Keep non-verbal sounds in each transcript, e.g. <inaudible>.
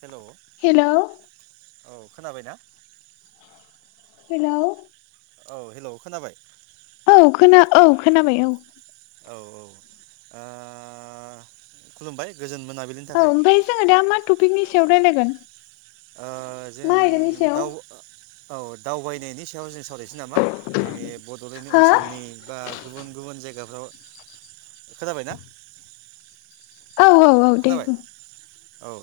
हेल' hello. औ खोनाबायना। Hello. औ हेलौ' खोनाबाय। औ खोना औ खोनाबाय औ। औ औ ओ खुलुमबाय। गोजोन मोनाबिलिनि औ थाखाय ओमफाय जोङो दा मा टपिकनि सायाव रायलायगोन। ओ जों मा आयदानि सायाव दाउ औ दावबाय नायनि सायाव जों सावरायसै नामा जोंनि बड'लेण्ड हो ओनसोलनि बा गुबुन गुबुन जायगा हेल' खोनाबाय ना औ औ औ दे बुं औ ओ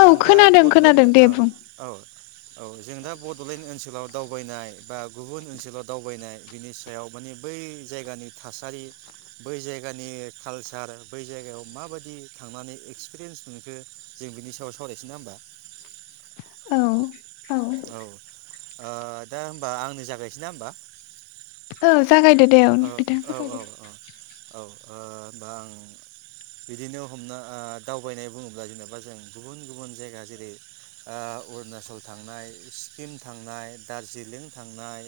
औ जों दा खोनादों बड'लेण्ड खोनादों दे ओ बुं औ औ जों दा बड'लेण्ड ओनसोलाव दावबायनाय बा गुबुन ओनसोलाव दावबायनाय बिनि सायाव माने बै जायगानि थासारि बै जायगानि कालसार बै जायगायाव माबादि थांनानै एक्सपिरियेन्स मोनखो जों बिनि सायाव सावरायसै ना होमबा औ औ आ दा होमबा आंनो जागायसै ना होमबा औ जागायदो दे औ ओ बिथां औ जागायदो औ औ औ ओ बा आं बिदिनो हमना दावबायनाय बुङोब्ला जेनेबा जों गुबुन गुबुन जायगा जेरै ओ अरुणाचल थांनाय सिक्किम थांनाय दार्जिलिं थांनाय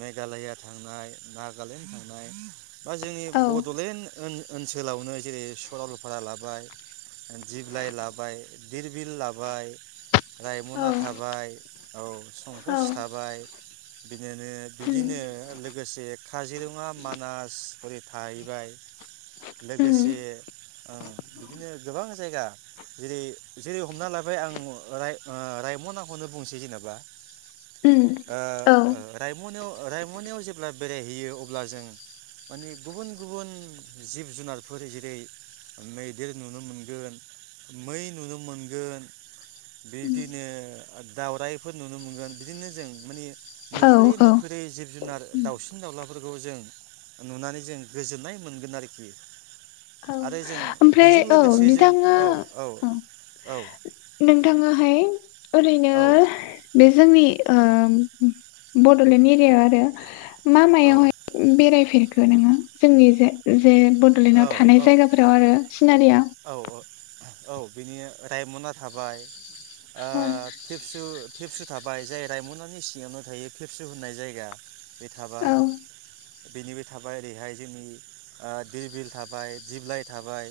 मेघालया थांनाय नागालेण्ड थांनाय बा जोंनि औ बड'लेण्ड ओन ओनसोलावनो जेरै सरलपारा लाबाय दिब्लाइ लाबाय दिरबिल लाबाय रायमना औ थाबाय औ संकस औ थाबाय <unintelligible> उम बिदिनो लोगोसे काजिरङा मानास होरै थाहैबाय उम लोगोसे ओं बिदिनो गोबां जायगा जेरै जेरै हमना लाबाय आं रां रायम'नाखौनो बुंनोसै जेनेबा। उम औ ओ उम रायमनायाव। रायम'नायाव जेब्ला। बेरायहैयो अब्ला जों माने गुबुन गुबुन जिब जुनारफोर जेरै मैदेर नुनो मोनगोन मै नुनो मोनगोन बिदिनो दावराइफोर नुनो मोनगोन बिदिनो जों माने औ नुफोरै औ नुफोरै जिब जुनार उम दावलाफोरखौ जों नुनानै जों गोजोन्नाय मोनगोन आरोखि। औ आरो जों ओमफ्राय बेजों औ लोगोसे जों नोंथाङा औ औ औ नोंथाङाहाय। ओरैनो औ बे जोंनि ओ बड'लेण्ड एरियायाव आरो। मा मायावहाय बेरायफेरखो? नोङो जोंनि <unintelligible> जे बड'लेण्डआ औ जायगाफोराव आरो सिनारिया। औ औ बिनि रायमना थाबाय। ओ औ फिसु पेबसु थाबाय जाय रायमनानि सिङावनो थायो पेबसु होननाय जायगा। बे थाबाय बेनिबो थाबाय ओरैहाय जोंनि दिर बिल थाबाय दिब्लाइ थाबाय।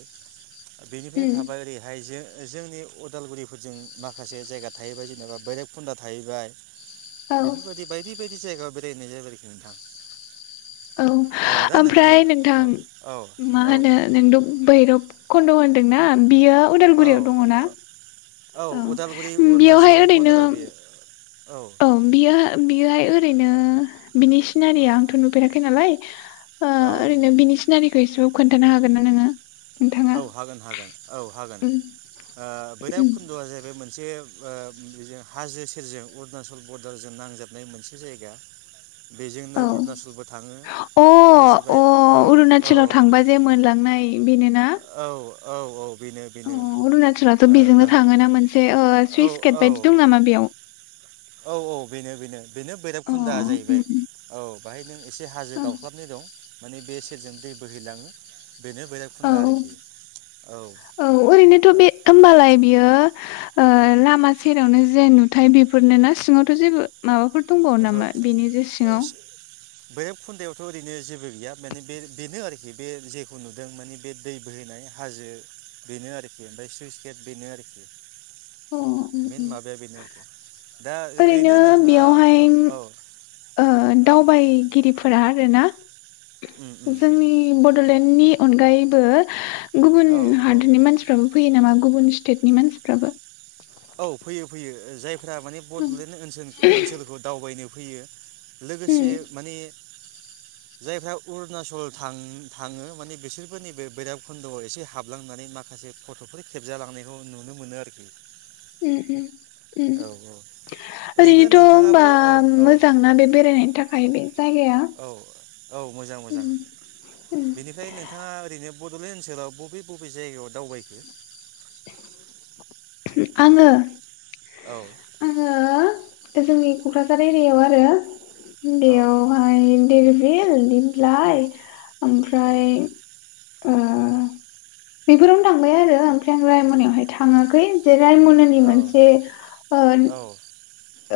बेनिफ्राय उम थाबाय ओरैहाय जो- जोंनि उदालगुरिफोरजों माखासे जायगा थाहैबाय जेनेबा बैराबखुन्दा थाहैबाय। औ बेफोरबायदि बायदि बायदि दि जायगायाव बेरायहैनाय जाहैबाय आरोखि नोंथां। औ दा नों ओमफ्राय नोंथां। औ मा औ होनो नोंथ बैरब खन्द होनदोंना? बियो औ उदालगुरियाव ओ- दङ ना? औ उदालगुरि बेयावहाय अरुणाचल ओरैनो बरदाराव बेयो औ बियो बियोहाय ओरैनो बिनि औ सिनारिया आंथ नुफेराखै नालाय। ओ औ ओरैनो बिनि सिनारिखौ एसे खोन्थानो हागोन ना नोङो? नोंथाङा? औ हागोन हागोन औ हागोन उम ओ बैराब उम खुन्दआ जाहैबाय मोन से ओ बिजों हाजो सेरजों अरुणाचल बरदारजों नांजाबनाय मोनसे जायगा बेजोंनो औ अरुणचलबो थाङो अ लोगोसे अ बेहाय औ औ। अरुणाचलाव थांबा जे मोनलांनाय बेनो ना? औ औ औ। बेनो अ बेनो ओ अरुणचलाथ बेजोंनो बाहा थाङोना मोनसे ओ औ सुइस गेट बायदि औ दं नामा बेयाव? औ औ बेनो बेनो बेनो अ बैराबखुन्दा उम जाहैबाय औ। औ बाहाय नों एसे हाजो उम दावख्लाबनाय दं। माने बे सेरजों दै बोहैलाङो। बेनो औ भैराबखुन्दा औ आरोखि औ ओ औ ओरैनोथ बे होनबालाय बियो ओ औ ओहो लामा सेरावनो जे बेफोरनो ना सिङावथ जेबो माबाफोर दंबावो नामा बेनि जे सिङाव? भैर'ब खुन्दायावथ' ओरैनो जेबो गैया माने बे बेनो आरोखि बे जेखौ नुदों माने बे दै बोहैनाय हाजो बेनो आरोखि ओमफ्राय सुइस गेट बेनो आरोखि। अ उम्म मेन उम्म माबाया बेनो आरोखि दा ओरैनो नोंथाङा बेयावहाय औ। ओ औ दावबायगिरिफोरा रोना उम उम जोंनि बद ड'लेण्डनि अनगायैबो गुबुन औ औ हादरनि मानसिफ्राबो फैयो नामा? गुबुन स्टेटनि मानसिफ्राबो औ फैयो फैयो ओ जाय फोरा माने उम बड'लेण्ड ओन्सोल ओन्सोलखौ दावबायनो फैयो उम लोगोसे माने जायफ्रा अरुणाचल थां थाङो माने बिसोरबो नैबे बैराबखुन्द'आव एसे हाबलांनानै माखासे फट'फोर खेबजालांनायखौ नुनो मोनो आरोखि। उम्म उम्म। औ औ उम्म ओरैनो ओरैनोथ' होनबा नोंथाङाबो औ मोजांना बे बेरायनायनि थाखाय बे? जायगाया औ औ मोजां उम मोजां उम बेनिफ्राय नोंथाङा ओरैनो बड'लेण्ड ओनसोलाव बबे बबे जायगायाव दावबायखो? <inaudible> आंङो? औ। ओ जोंनि क'क्राझार एरियाव आरो औ बेयावहाय बेर बेल निमलाय ओमफ्राय अ बेफोरावनो थांबाय आरो ओमफ्राय आं रायम'नायावहाय थाङाखै जेरै रायमनानि औ मोनसे ओ औ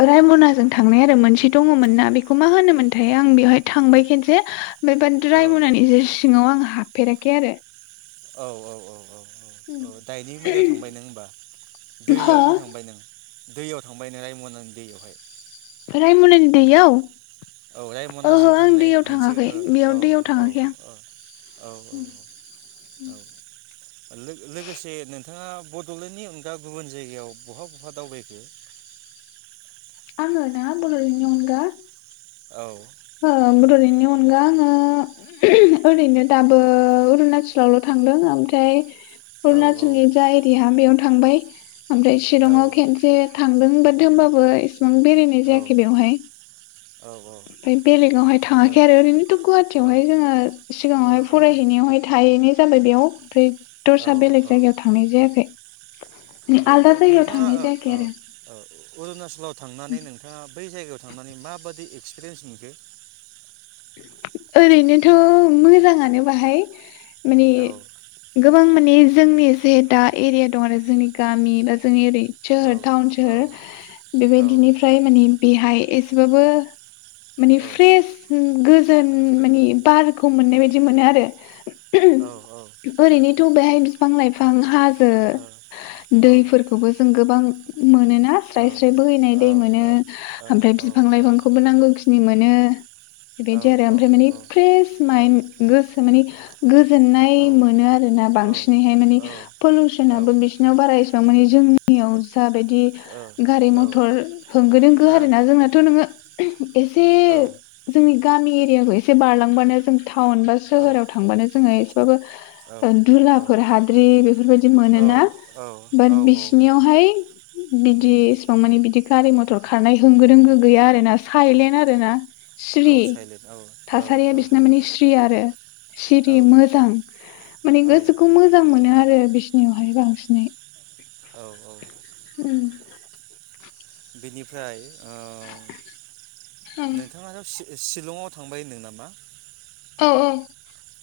रायमनाजों थांनाय आरो मोनसे दङमोन ना बेखौ मा होनोमोनथाय आं बेवहाय थांबाय खेनसे ओमफाय ब्रा द्रायमनानि ज सिङाव आं हाबफेराखै आरो औ औ औ औ औ औ दायनि मोदायाव थांबाय नों होमबा हो दैयावहाय थांबाय नों दैयाव थांबाय नों रायम'नानि दैयावहाय रायम'नानि दैआव औ रायमनाजों थांनाय मोनसे थाङाखै औ बेयाव औ दैयाव औ थाङाखै आं औ औ औ लोगोसे नों नोंथाङा बड'लेण्डनि अनगा गुबुन जायगायाव बहा बहा दावबायखो? आङो ना बडलेण्डनि अनगा? औ बड'लेण्डनि अनगा आङो ओरैनो दाबो अरुणाचल थांदों ओमफ्राय औ अरुणाचलनि जा एरिया बेयाव थांबाय। ओमफ्राय औ शिलंआव खेनसे थांदों होमबाबो बेसेबां बेरायनाय औ जायाखै बेवहाय। ओ ओमफ्राय बेलेगावहाय थाङाखै आरो ओरैनोथ' गुवाहाटियावहाय जोङो सिगाङावहाय फरायहैनायावहाय थाहैनो जाबाय बेयाव ओमफ्राय दरसा बेलेग ओ ओ औ जायगायाव थांनाय जायाखै। आलदा ओरैनो जायगायाव नोंथाङा थांनाय जायाखै आरो अरुणाचलाव थांनानै नोंथाङा बै जायगायाव थांनानै माबादि एक्सपिरियेन्स नुखो? ओरैनोथ' मोजाङानो बाहाय मानि औ गोबां माने जोंनि जे दा एरिया दं आरो जोंनि गामि बा जोंनि ओरै औ सोहोर टाउन औ सोहोर औ बेबायदिनिफ्राय माने बेहाय एस बाबो माने फ्रेस गोजोन मानि बारखौ मोननाय बायदि मोनो आरो। औ <unintelligible> ओरैनोथ' बेहाय बिफां लाइफां हा जो औ दैफोरखौबो जों गोबां मोनोना साइलेन्ट औ स्राय स्राय बोहैनाय दै मोनो ओमफ्राय बिफां लाइफांखौबो नांगौखिनि मोनो। <inaudible> बेबायदि औ आरो ओमफ्राय माने फ्रेस माइन गोसो माने गोजोननाय मोनो आरो ना बांसिनैहाय माने पलुसनबो बिसोरनाव बारा एसेबां माने जोंनियाव जा बायदि गारि मथर होंगो दोंगो आरो ना जोंनाथ' नोङो एसे जोंनि गामि एरियाखौ एसे बारलांबानो जों थाउन बा सोहोराव थांबानो जोङो एसेबाबो धुलाफोर हाद्रि बेफोरबायदि मोनोना बाट बिसिनियावहाय बिदि एसेबां मानि बिदि गारि मथर खारनाय होंगो दोंगो गैया आरो ना साइलेन्ट आरो ना। सिरि थासारिया बिसिना माने सिरि आरो सिरि मोजां माने औ गोसोखौ मोजां मोनो। आरो बिसिनियावहाय बांसिनै औ औ उम बेनिफ्राय औ नोंथाङाथ' सि शिलंआव थांबाय होनदों नामा? औ औ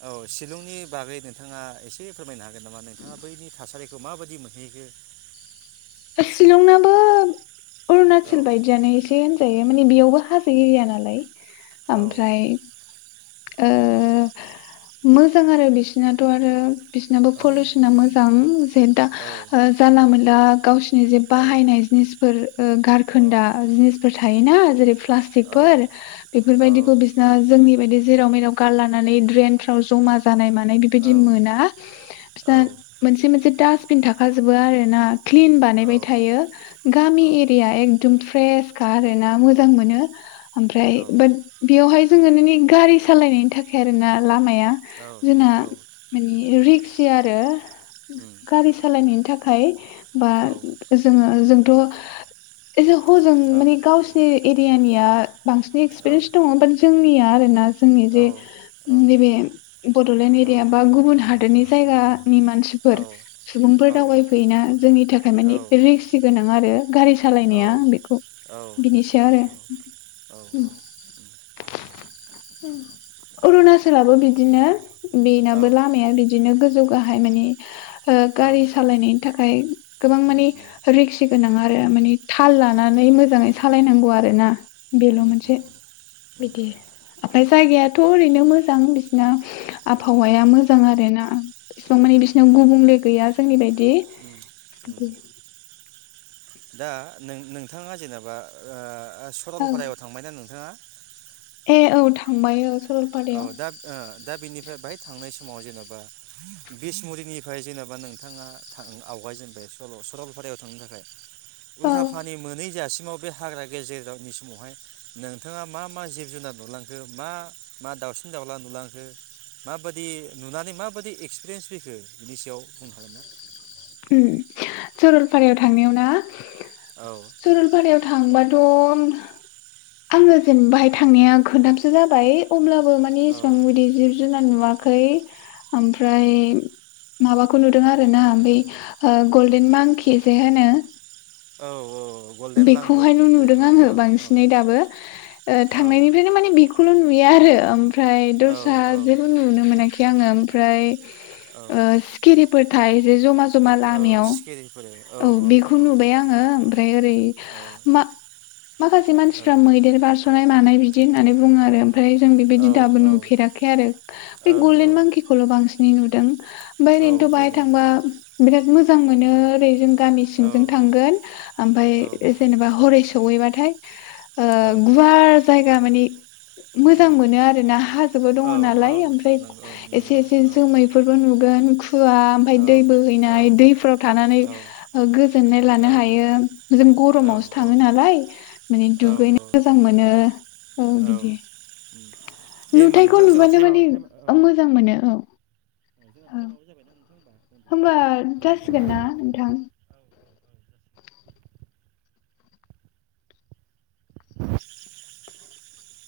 औ शिलंनि बागै नोंथाङा एसे फोरमायनो हा नामा नोंथाङा बैनि थासारिखौ माबायदि मोनहैखो शिलंनाबो औ अरुणाचल बायदियानो एसे होनजायो। बे माने बेयावबो हाजो एरिया नालाय औ ओमफ्राय ओ औ मो मोजां आरो बिसिनाथ' आरो बिसनाबो औ पलुसना मोजां जे दा जानला मोनला गावसिनि जे बाहायनाय जिनिसफोर ओ गारखोन्दा जिनिसफोर था थायोना जेरै प्लास्टिकफोर बेफोरबायदिखौ बिसिना जोंनि बायदि जेराव मेराव गारलानानै ड्रेन फ्राव जमा जानाय मानाय बेबादि मोना बिसिना मोनसे मोनसे दास बिन थाखा जोबो आरो ना। क्लिन बानायबाय थायो गामि एरिया एकदम फ्रेसखा आरो ना मोजां मोनो ओमफ्राय बा बेयावहाय जोङो नोंनि गारि सालायनायनि थाखाय आरो ना लामाया आं जोंना मानि रिक्स सि आरो गारि सालायनायनि था खाय बा जोङो जों थ' एसे हजों माने गावसिनि मैयानिया बांसिन एक्सपिरिन्स दङ बात जोंनिया आरो ना जोंनि जे नैबे बड'लेण्ड एरिया बा गुबुन हादोरनि जायगा नि मानसिफोर सुबुंफोर दावबायफैयोना नि थाखाय मानि रिक्स गोनां। नङा आरो? गारि सालायनाया बेखौ बिनि सायाव आरो ‌उम अरुनाचलाबो बिदिनो। बेनाबो लामाया बिदिनो गोजौ गाहाय माने ओ गारि सालायनायनि थाखाय गोबां माने रिक्सि गोनां आरो माने थाल लानानै मोजाङै सालायनां ग'' आरो ना। बेल' मोनसे बिदि आफाय जायगायाथ' ओरैनो मोजां बिसिना आबहावाया मोजां आरो ना एसेबां मानि बिसिनाव गुबुंले गैया जोंनि बायदि। दे दा नो-नोंथाङा जेनेबा ओ ओ औ सरलपारायाव थांबायना नोंथाङा? ए औ थांबाय औ औ सरलपारायाव दा ओ दा बेनिफ्राय बाहाय थांनाय समाव जेनेबा बिसमुरिनिफ्राय जेनेबा नोंथाङा था आवगायजेनबाय सल सरलपारायाव थांनो थाखाय। औ उल्था फानि मोनै जासिम समाव बे हाग्रा गेजेरगांनि समावहाय नोंथाङा मा मा जिब जुनार नुलांखो मा मा दाउसिन-दाउला नुलांखो माबाइदि नुनानै माबाइदि एक्सपिरियेन्स फैखो बिनि सायाव बुंनो हागोन ना? उम सरलपारायाव थांनायाव ना औ सरलपारायाव थांबा थ' आङो जेनेबाहाय थांनाया खोनथामसो जाबाय अब्ला बो माने औ इसेबां बिदि जिब जुनार नुवा खै ओमफ्राय उम माबाखौ नुदों आरो ना बे ओ गल्डेन मांकि जे होनो औ औ गल्डेन लांगुर बेखौहायल' नुदों जायखौनो आङो औ बांसिनै दाबो ओ औ थांनायनिफ्रायनो माने बेखौल' नुयो आरो ओम ओमफ्राय औ दस्रा औ जेबो नुनो मोनाखै आङो ओमफ्राय औ ओ सिखिरि फोर थायो जे जमा जमा औ लामायाव सिखिरिफोर औ बेखौ औ नुबाय आङो ओमफ्राय ओरै औ मा-माखासे औ मानसिफोरा मैदेर बारस'नाय मानाय बिदि होननानै बुङो आरो ओमफ्राय जों बेबायदि दाबो औ नुफेराखै आरो बे औ औ गल्डेन मांखिखौल' बांसिन नै नुदों ओमफाय औ ओरैनोथ' बाहाय बेनो थांबा बिराद मोजां मोनो ओरै जों गामि औ सिंजों थांगोन औ ओमफाय जेनेबा हरैसो सौहैबाथाय ओ औ गुवार जाय गा माने मोजां उम मोनो आरो ना हाजोबो दङ औ औ नालाय नंगौ औ ओमफ्राय नंगौ एसे एसे औ जोमैफोरबो नुगोन होआ ओमफ्राय औ दै औ बोहैनाय दैफोराव थानानै औ गोजोननाय लानो औ हायो जों ग जों गरमावसो थाङो नालाय माने औ दुगैनो मोजां मोनो औ बिदि उम दे होमबा नुथायखौ नोंथां जोंना नुबानो टाइमा माने मोजां मोनो औ जोंहा औ टाइमाबो जाबायना नोंथां होनबा होमबा जासिगोन ना नोंथां <inaudible>